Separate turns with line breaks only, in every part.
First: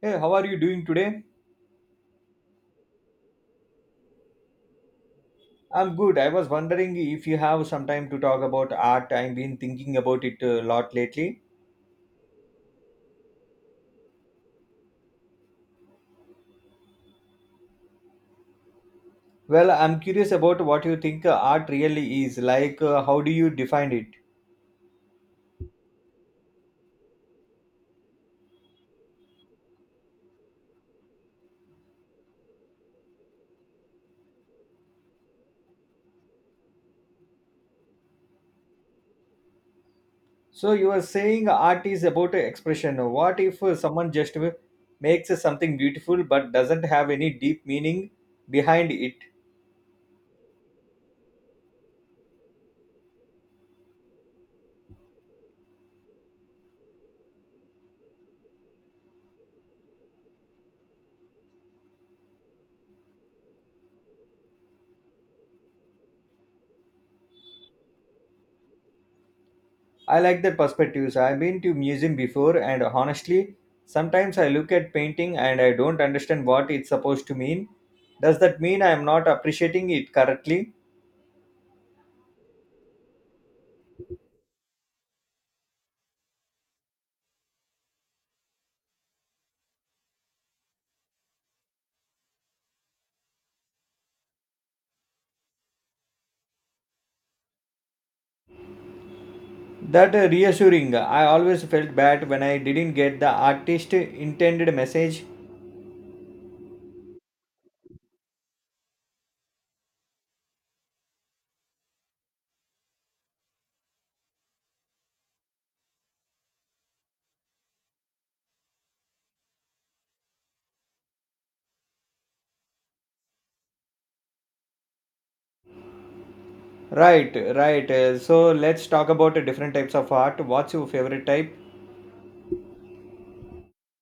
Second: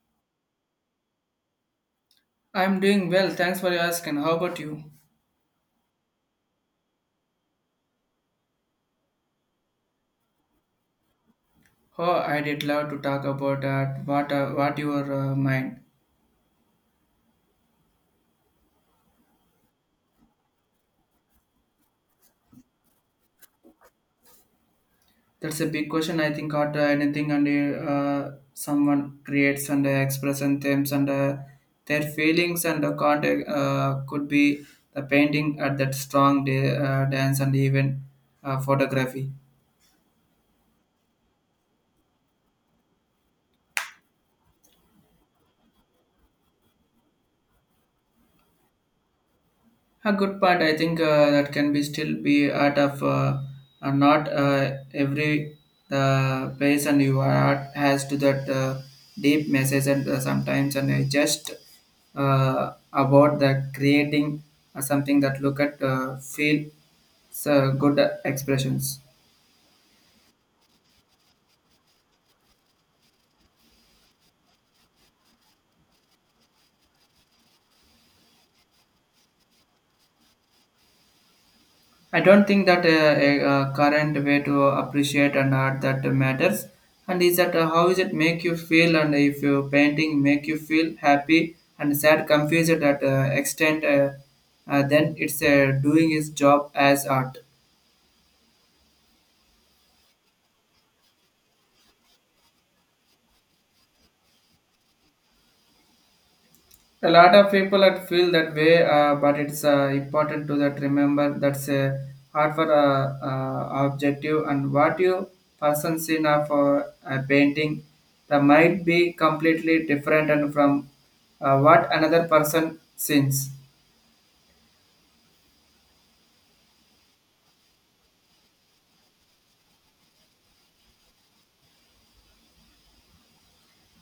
Hey, how are you doing today?
I'm doing well, thanks for asking. How about you?
I'm good. I was wondering if you have some time to talk about art. I've been thinking about it a lot lately.
Oh, I did love to talk about that. What your mind?
Well, I'm curious about what you think art really is. Like, how do you define it?
That's a big question. I think out anything and someone creates and expresses themselves and their feelings and contact could be the painting at that strong day, dance and even photography.
So, you are saying art is about expression. What if someone just makes something beautiful but doesn't have any deep meaning behind it?
A good part. I think that can be still be art of not every the person you are art has to that deep message and sometimes and just about the creating something that look at feel so good expressions.
I like that perspectives. I've been to museum before and honestly, sometimes I look at painting and I don't understand what it's supposed to mean. Does that mean I am not appreciating it correctly?
I don't think that a current way to appreciate an art that matters. And is that how is it make you feel? And if you painting make you feel happy and sad, confused at extent, then it's doing its job as art.
That reassuring. I always felt bad when I didn't get the artist intended message.
A lot of people that feel that way, but it's important to that remember that's a hard for objective and what you person seen of a painting that might be completely different and from what another person sees.
Right, right. So let's talk about different types of art. What's your favorite type?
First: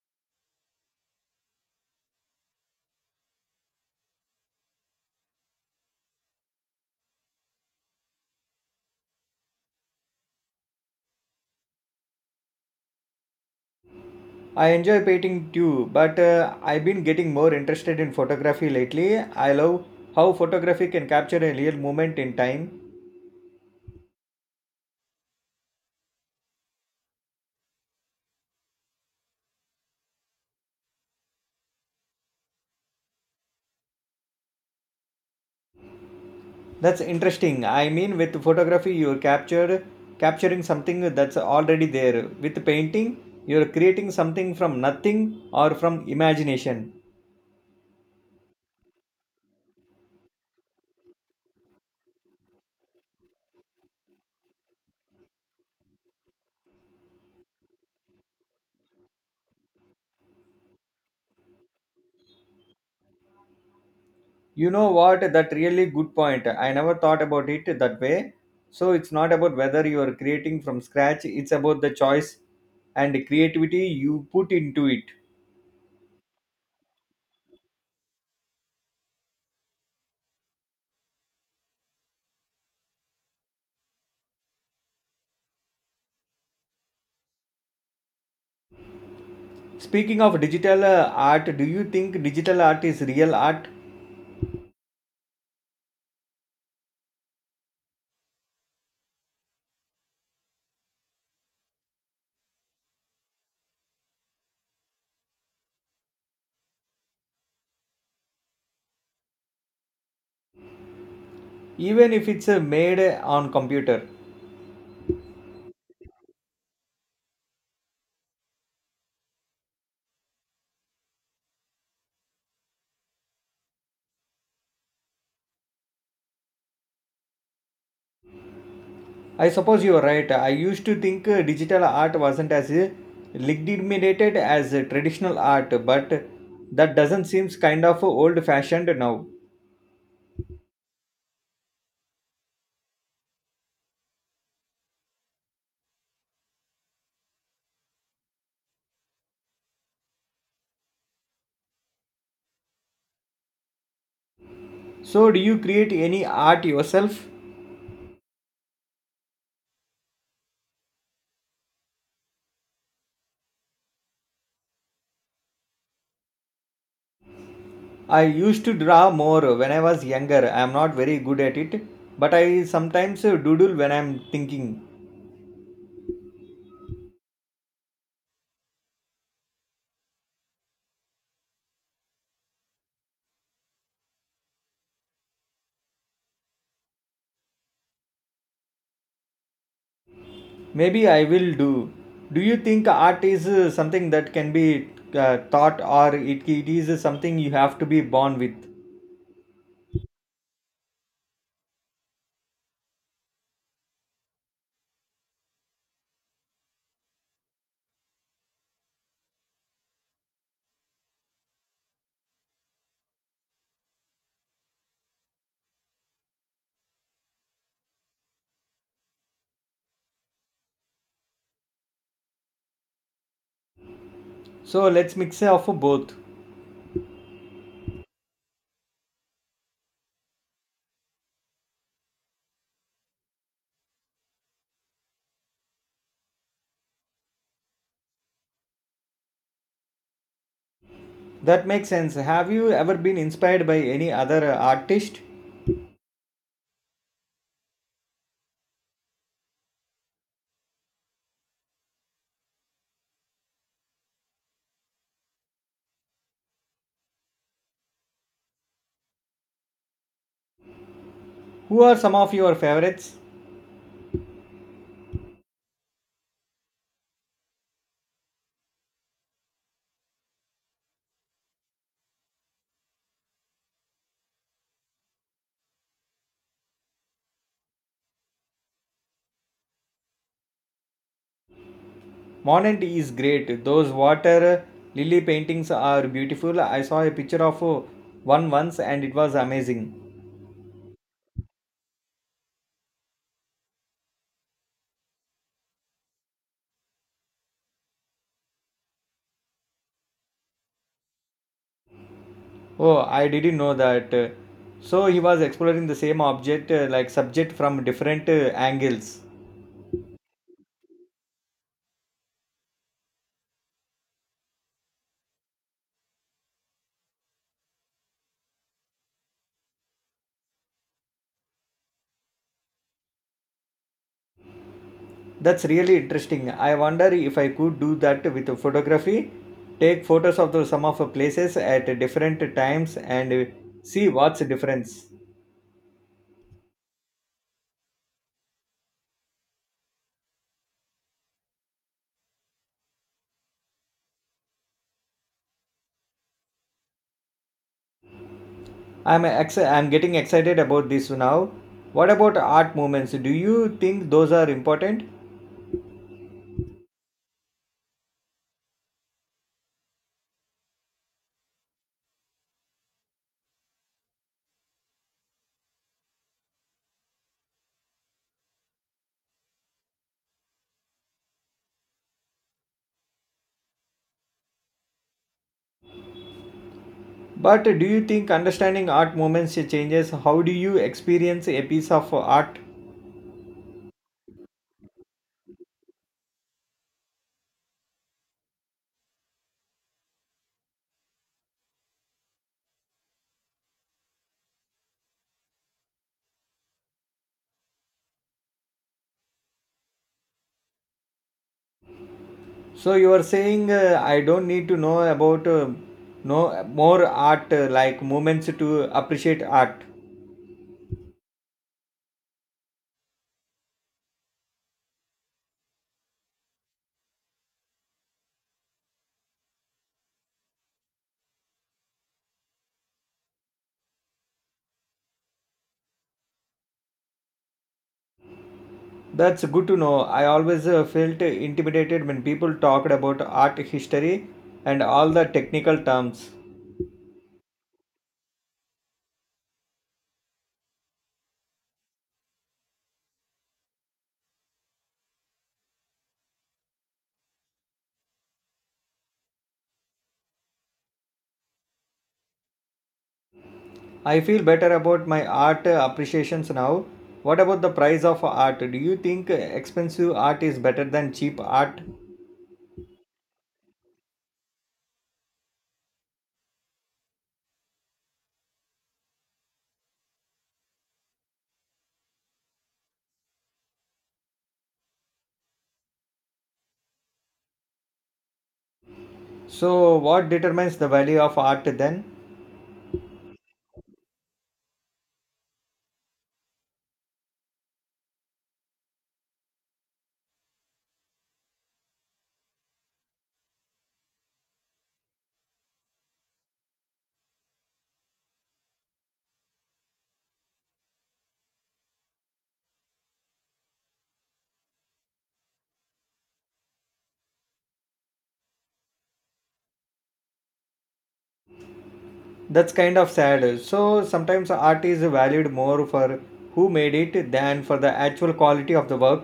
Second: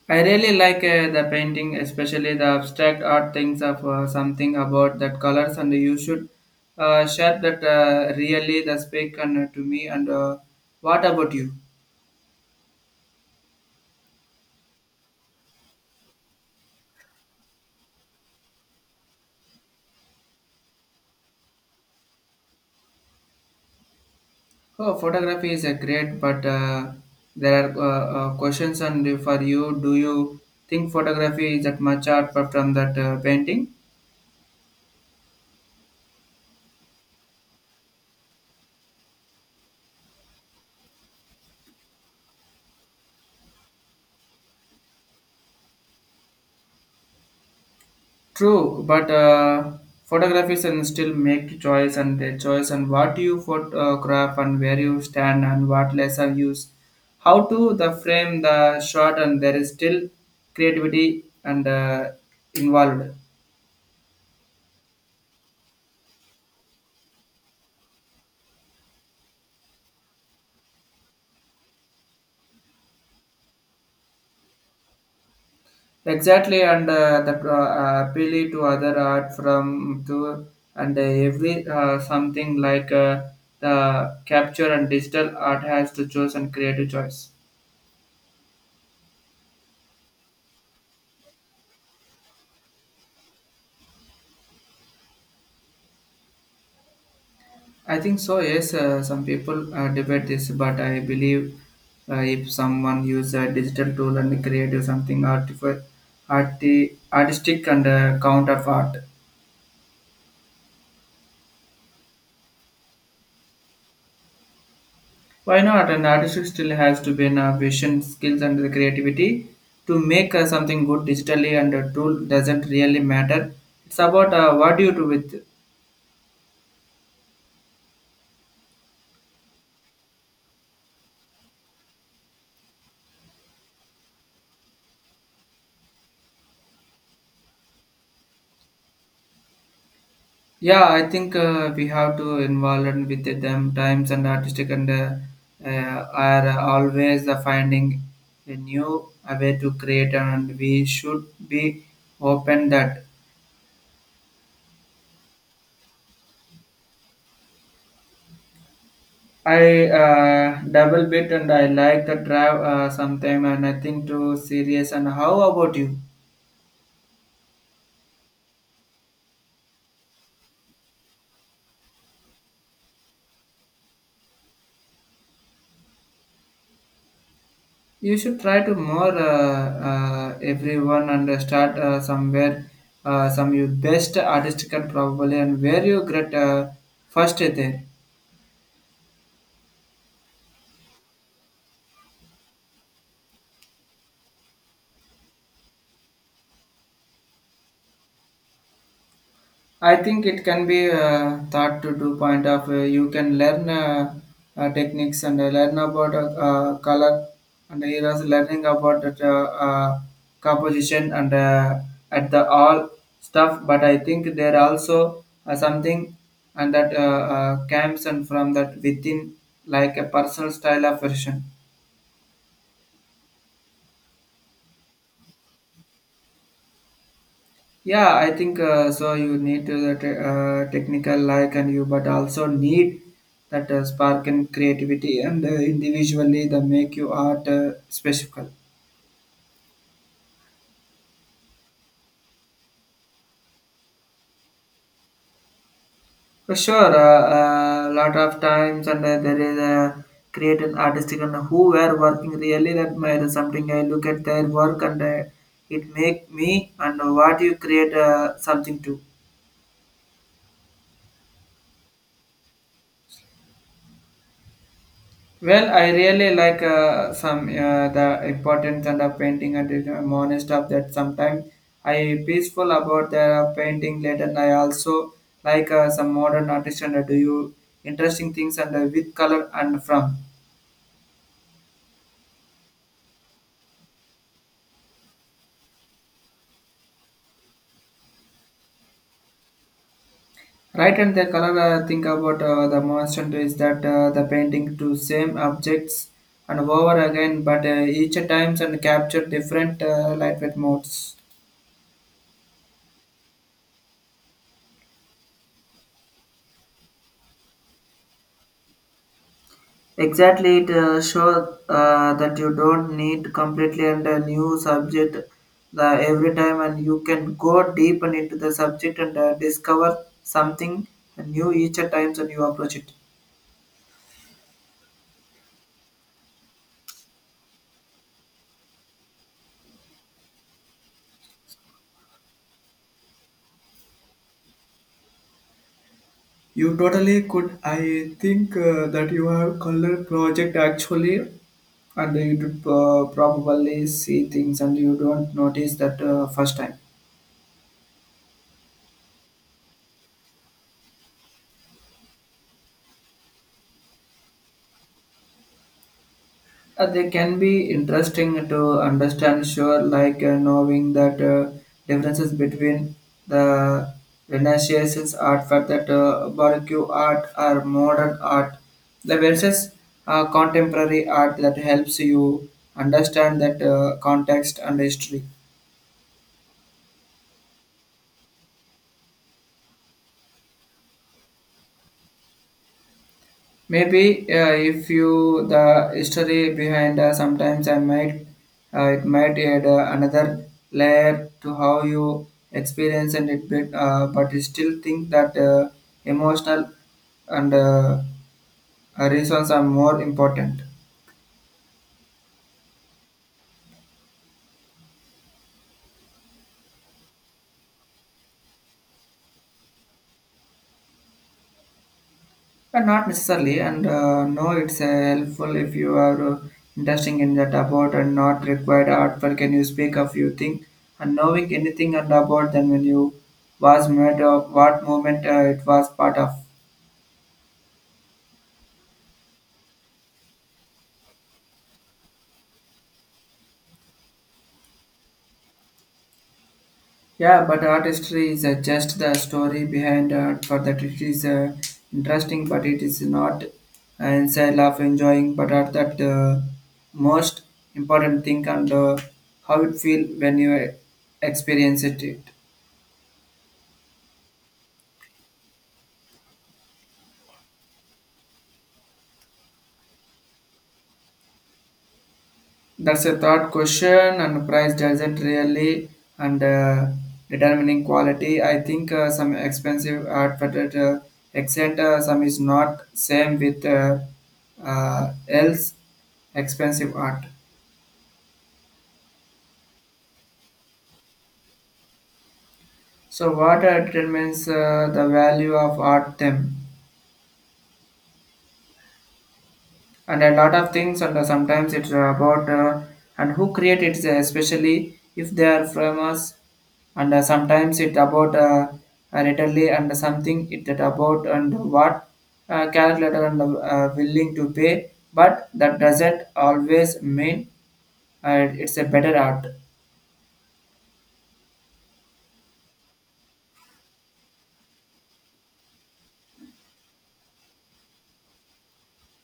I really like the painting, especially the abstract art things of something about that colors, and you should share that really the speak and to me. And what about you?
I enjoy painting too, but I've been getting more interested in photography lately. I love how photography can capture a real moment in time.
Oh, photography is a great, but there are questions and for you. Do you think photography is that much art but from that painting?
That's interesting. I mean, with photography, you're captured capturing something that's already there. With painting, you're creating something from nothing or from imagination.
True, but photographers and still make choice and their choice and what you photograph and where you stand and what lens lesser use, how to the frame the shot and there is still creativity and involved.
You know what? That really good point. I never thought about it that way. So it's not about whether you are creating from scratch. It's about the choice and creativity you put into it.
Exactly, and the appeal to other art from to and every something like the capture and digital art has to choose and creative choice.
Speaking of digital art, do you think digital art is real art,
I think so. Yes, some people debate this, but I believe if someone use a digital tool and creative something artistic and count of art.
even if it's made on computer?
Why not? An artist still has to be a vision, skills, and the creativity to make something good digitally. And a tool doesn't really matter. It's about what you do with.
I suppose you are right. I used to think digital art wasn't as legitimated as traditional art, but that doesn't seem kind of old fashioned now.
Yeah, I think we have to involve in with them. Times and artistic and are always finding a new way to create, and we should be open that.
So, do you create any art yourself?
I double bit and I like the drive sometime, and I think too serious. And how about you?
I used to draw more when I was younger. I am not very good at it, but I sometimes doodle when I am thinking.
You should try to more everyone and start somewhere. Some your best artist can probably and where you get first there.
Maybe I will do. Do you think art is something that can be taught or it is something you have to be born with?
I think it can be thought to two point of you can learn techniques and learn about color and he was learning about that, composition and at the all stuff. But I think there also something and that comes and from that within like a personal style of version.
So, let's mix up both.
Yeah, I think so. You need to the technical like and you, but also need that spark and creativity and individually the make you art special.
That makes sense. Have you ever been inspired by any other artist?
For sure, a lot of times and there is a creative artistic and who were working really that matter something. I look at their work and it make me and what you create something too.
Who are some of your favorites?
Well, I really like some the importance and of painting and I'm honest of that. Sometimes I peaceful about the painting later. And I also like some modern artist and do you interesting things and with color and from
Monet is great. Those water lily paintings are beautiful. I saw a picture of one once and it was amazing.
right and the color. Think about the constant is that the painting to same objects and over again, but each times and capture different light with modes.
Oh, I didn't know that. So he was exploring the same object like subject from different angles.
Exactly, it shows that you don't need completely and a new subject the every time, and you can go deep and into the subject and discover something new each times and you approach it.
That's really interesting. I wonder if I could do that with photography, take photos of some of the places at different times and see what's the difference.
You totally could. I think that you have color project actually, and you would probably see things and you don't notice that first time.
I'm getting excited about this now. What about art movements? Do you think those are important?
They can be interesting to understand, sure, like knowing that differences between the Renaissance art, fact that barbecue art or modern art, the versus contemporary art that helps you understand that context and history.
But do you think understanding art movements changes how do you experience a piece of art?
Maybe if you the history behind sometimes I might it might add another layer to how you experience and it bit, but you still think that emotional and reasons are more important.
So you are saying I don't need to know about know more art like movements to appreciate art.
Not necessarily, and no, it's helpful if you are interested in that about and not required artwork. Can you speak a few things and knowing anything and about then when you was made of what movement it was part of?
That's good to know. I always felt intimidated when people talked about art history and all the technical terms.
Yeah, but art history is just the story behind art. For that, it is interesting, but it is not inside of enjoying. But at that most important thing and how it feel when you experience it.
I feel better about my art appreciations now. What about the price of art? Do you think expensive art is better than cheap art?
That's a third question, and price doesn't really and determining quality. I think some expensive advertised except some is not same with else expensive art.
So, what determines the value of art then?
So what determines the value of art them? And a lot of things and sometimes it's about and who create it especially if they are famous and sometimes it about readily and something it that about and what calculator and willing to pay but that doesn't always mean it's a better art.
That's kind of sad. So, sometimes art is valued more for who made it than for the actual quality of the work.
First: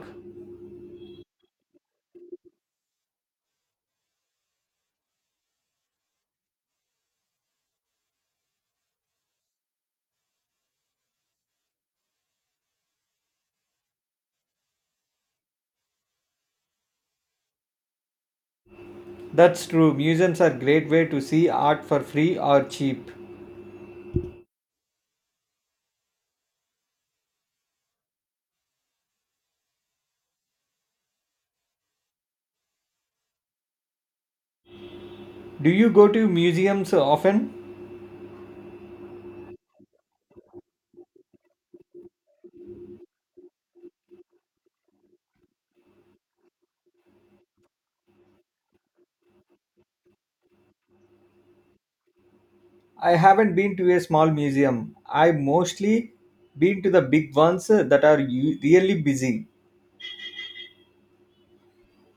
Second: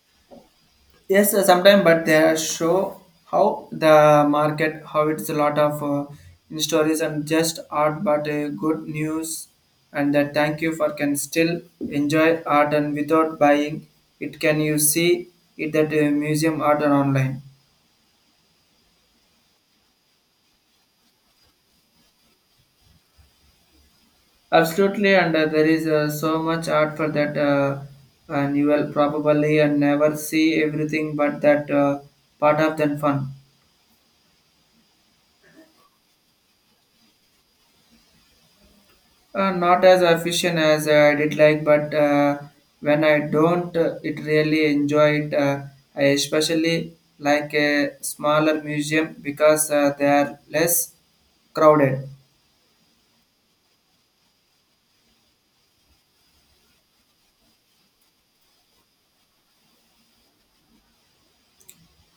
Yes, sometimes, but they show how the market, how it's a lot of in stories and just art, but good news, and that thank you for can still enjoy art and without buying it. Can you see it at a museum art or online?
That's true. Museums are great way to see art for free or cheap.
Absolutely, and there is so much art for that, and you will probably and never see everything, but that part of the fun.
Do you go to museums often?
Not as efficient as I did like, but when I don't, it really enjoy it. I especially like a smaller museum because they are less crowded.
I haven't been to a small museum. I've mostly been to the big ones that are really busy.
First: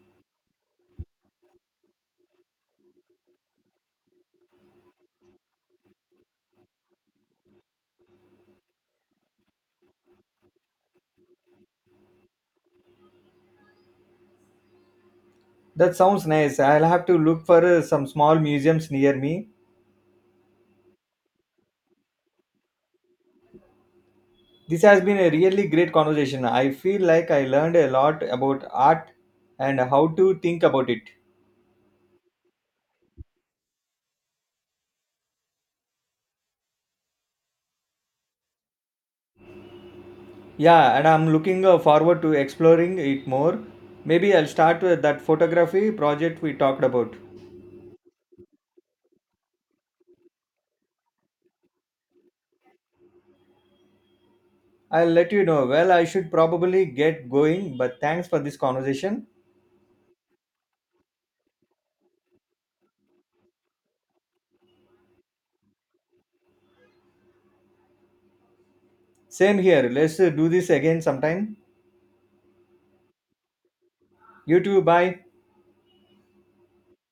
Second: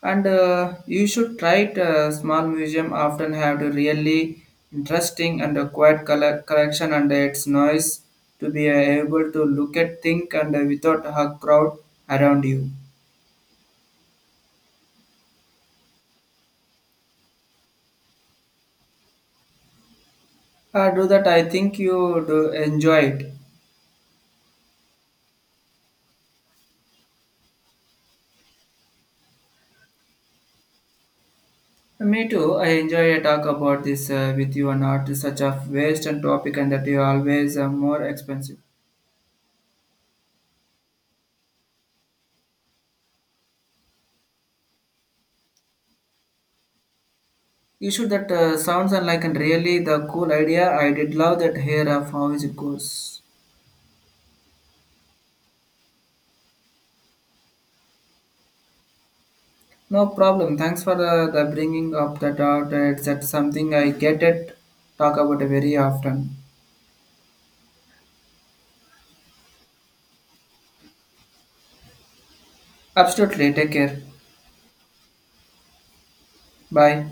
And you should try it. Small museum often have a really interesting and a quiet color collection and its noise to be able to look at think and without a crowd around you.
That sounds nice. I'll have to look for some small museums near me.
Do that. I think you do enjoy it.
This has been a really great conversation. I feel like I learned a lot about art and how to think about it.
Me too. I enjoy a talk about this with you and not such a waste and topic and that you always more expensive.
Yeah, and I'm looking forward to exploring it more. Maybe I'll start with that photography project we talked about.
You should that sounds unlike and really the cool idea. I did love that here of how it goes.
I'll let you know. Well, I should probably get going, but thanks for this conversation.
No problem. Thanks for the bringing up that doubt. It's that something I get it talk about very often.
Same here. Let's do this again sometime.
Absolutely. Take care.
You too. Bye.
Bye.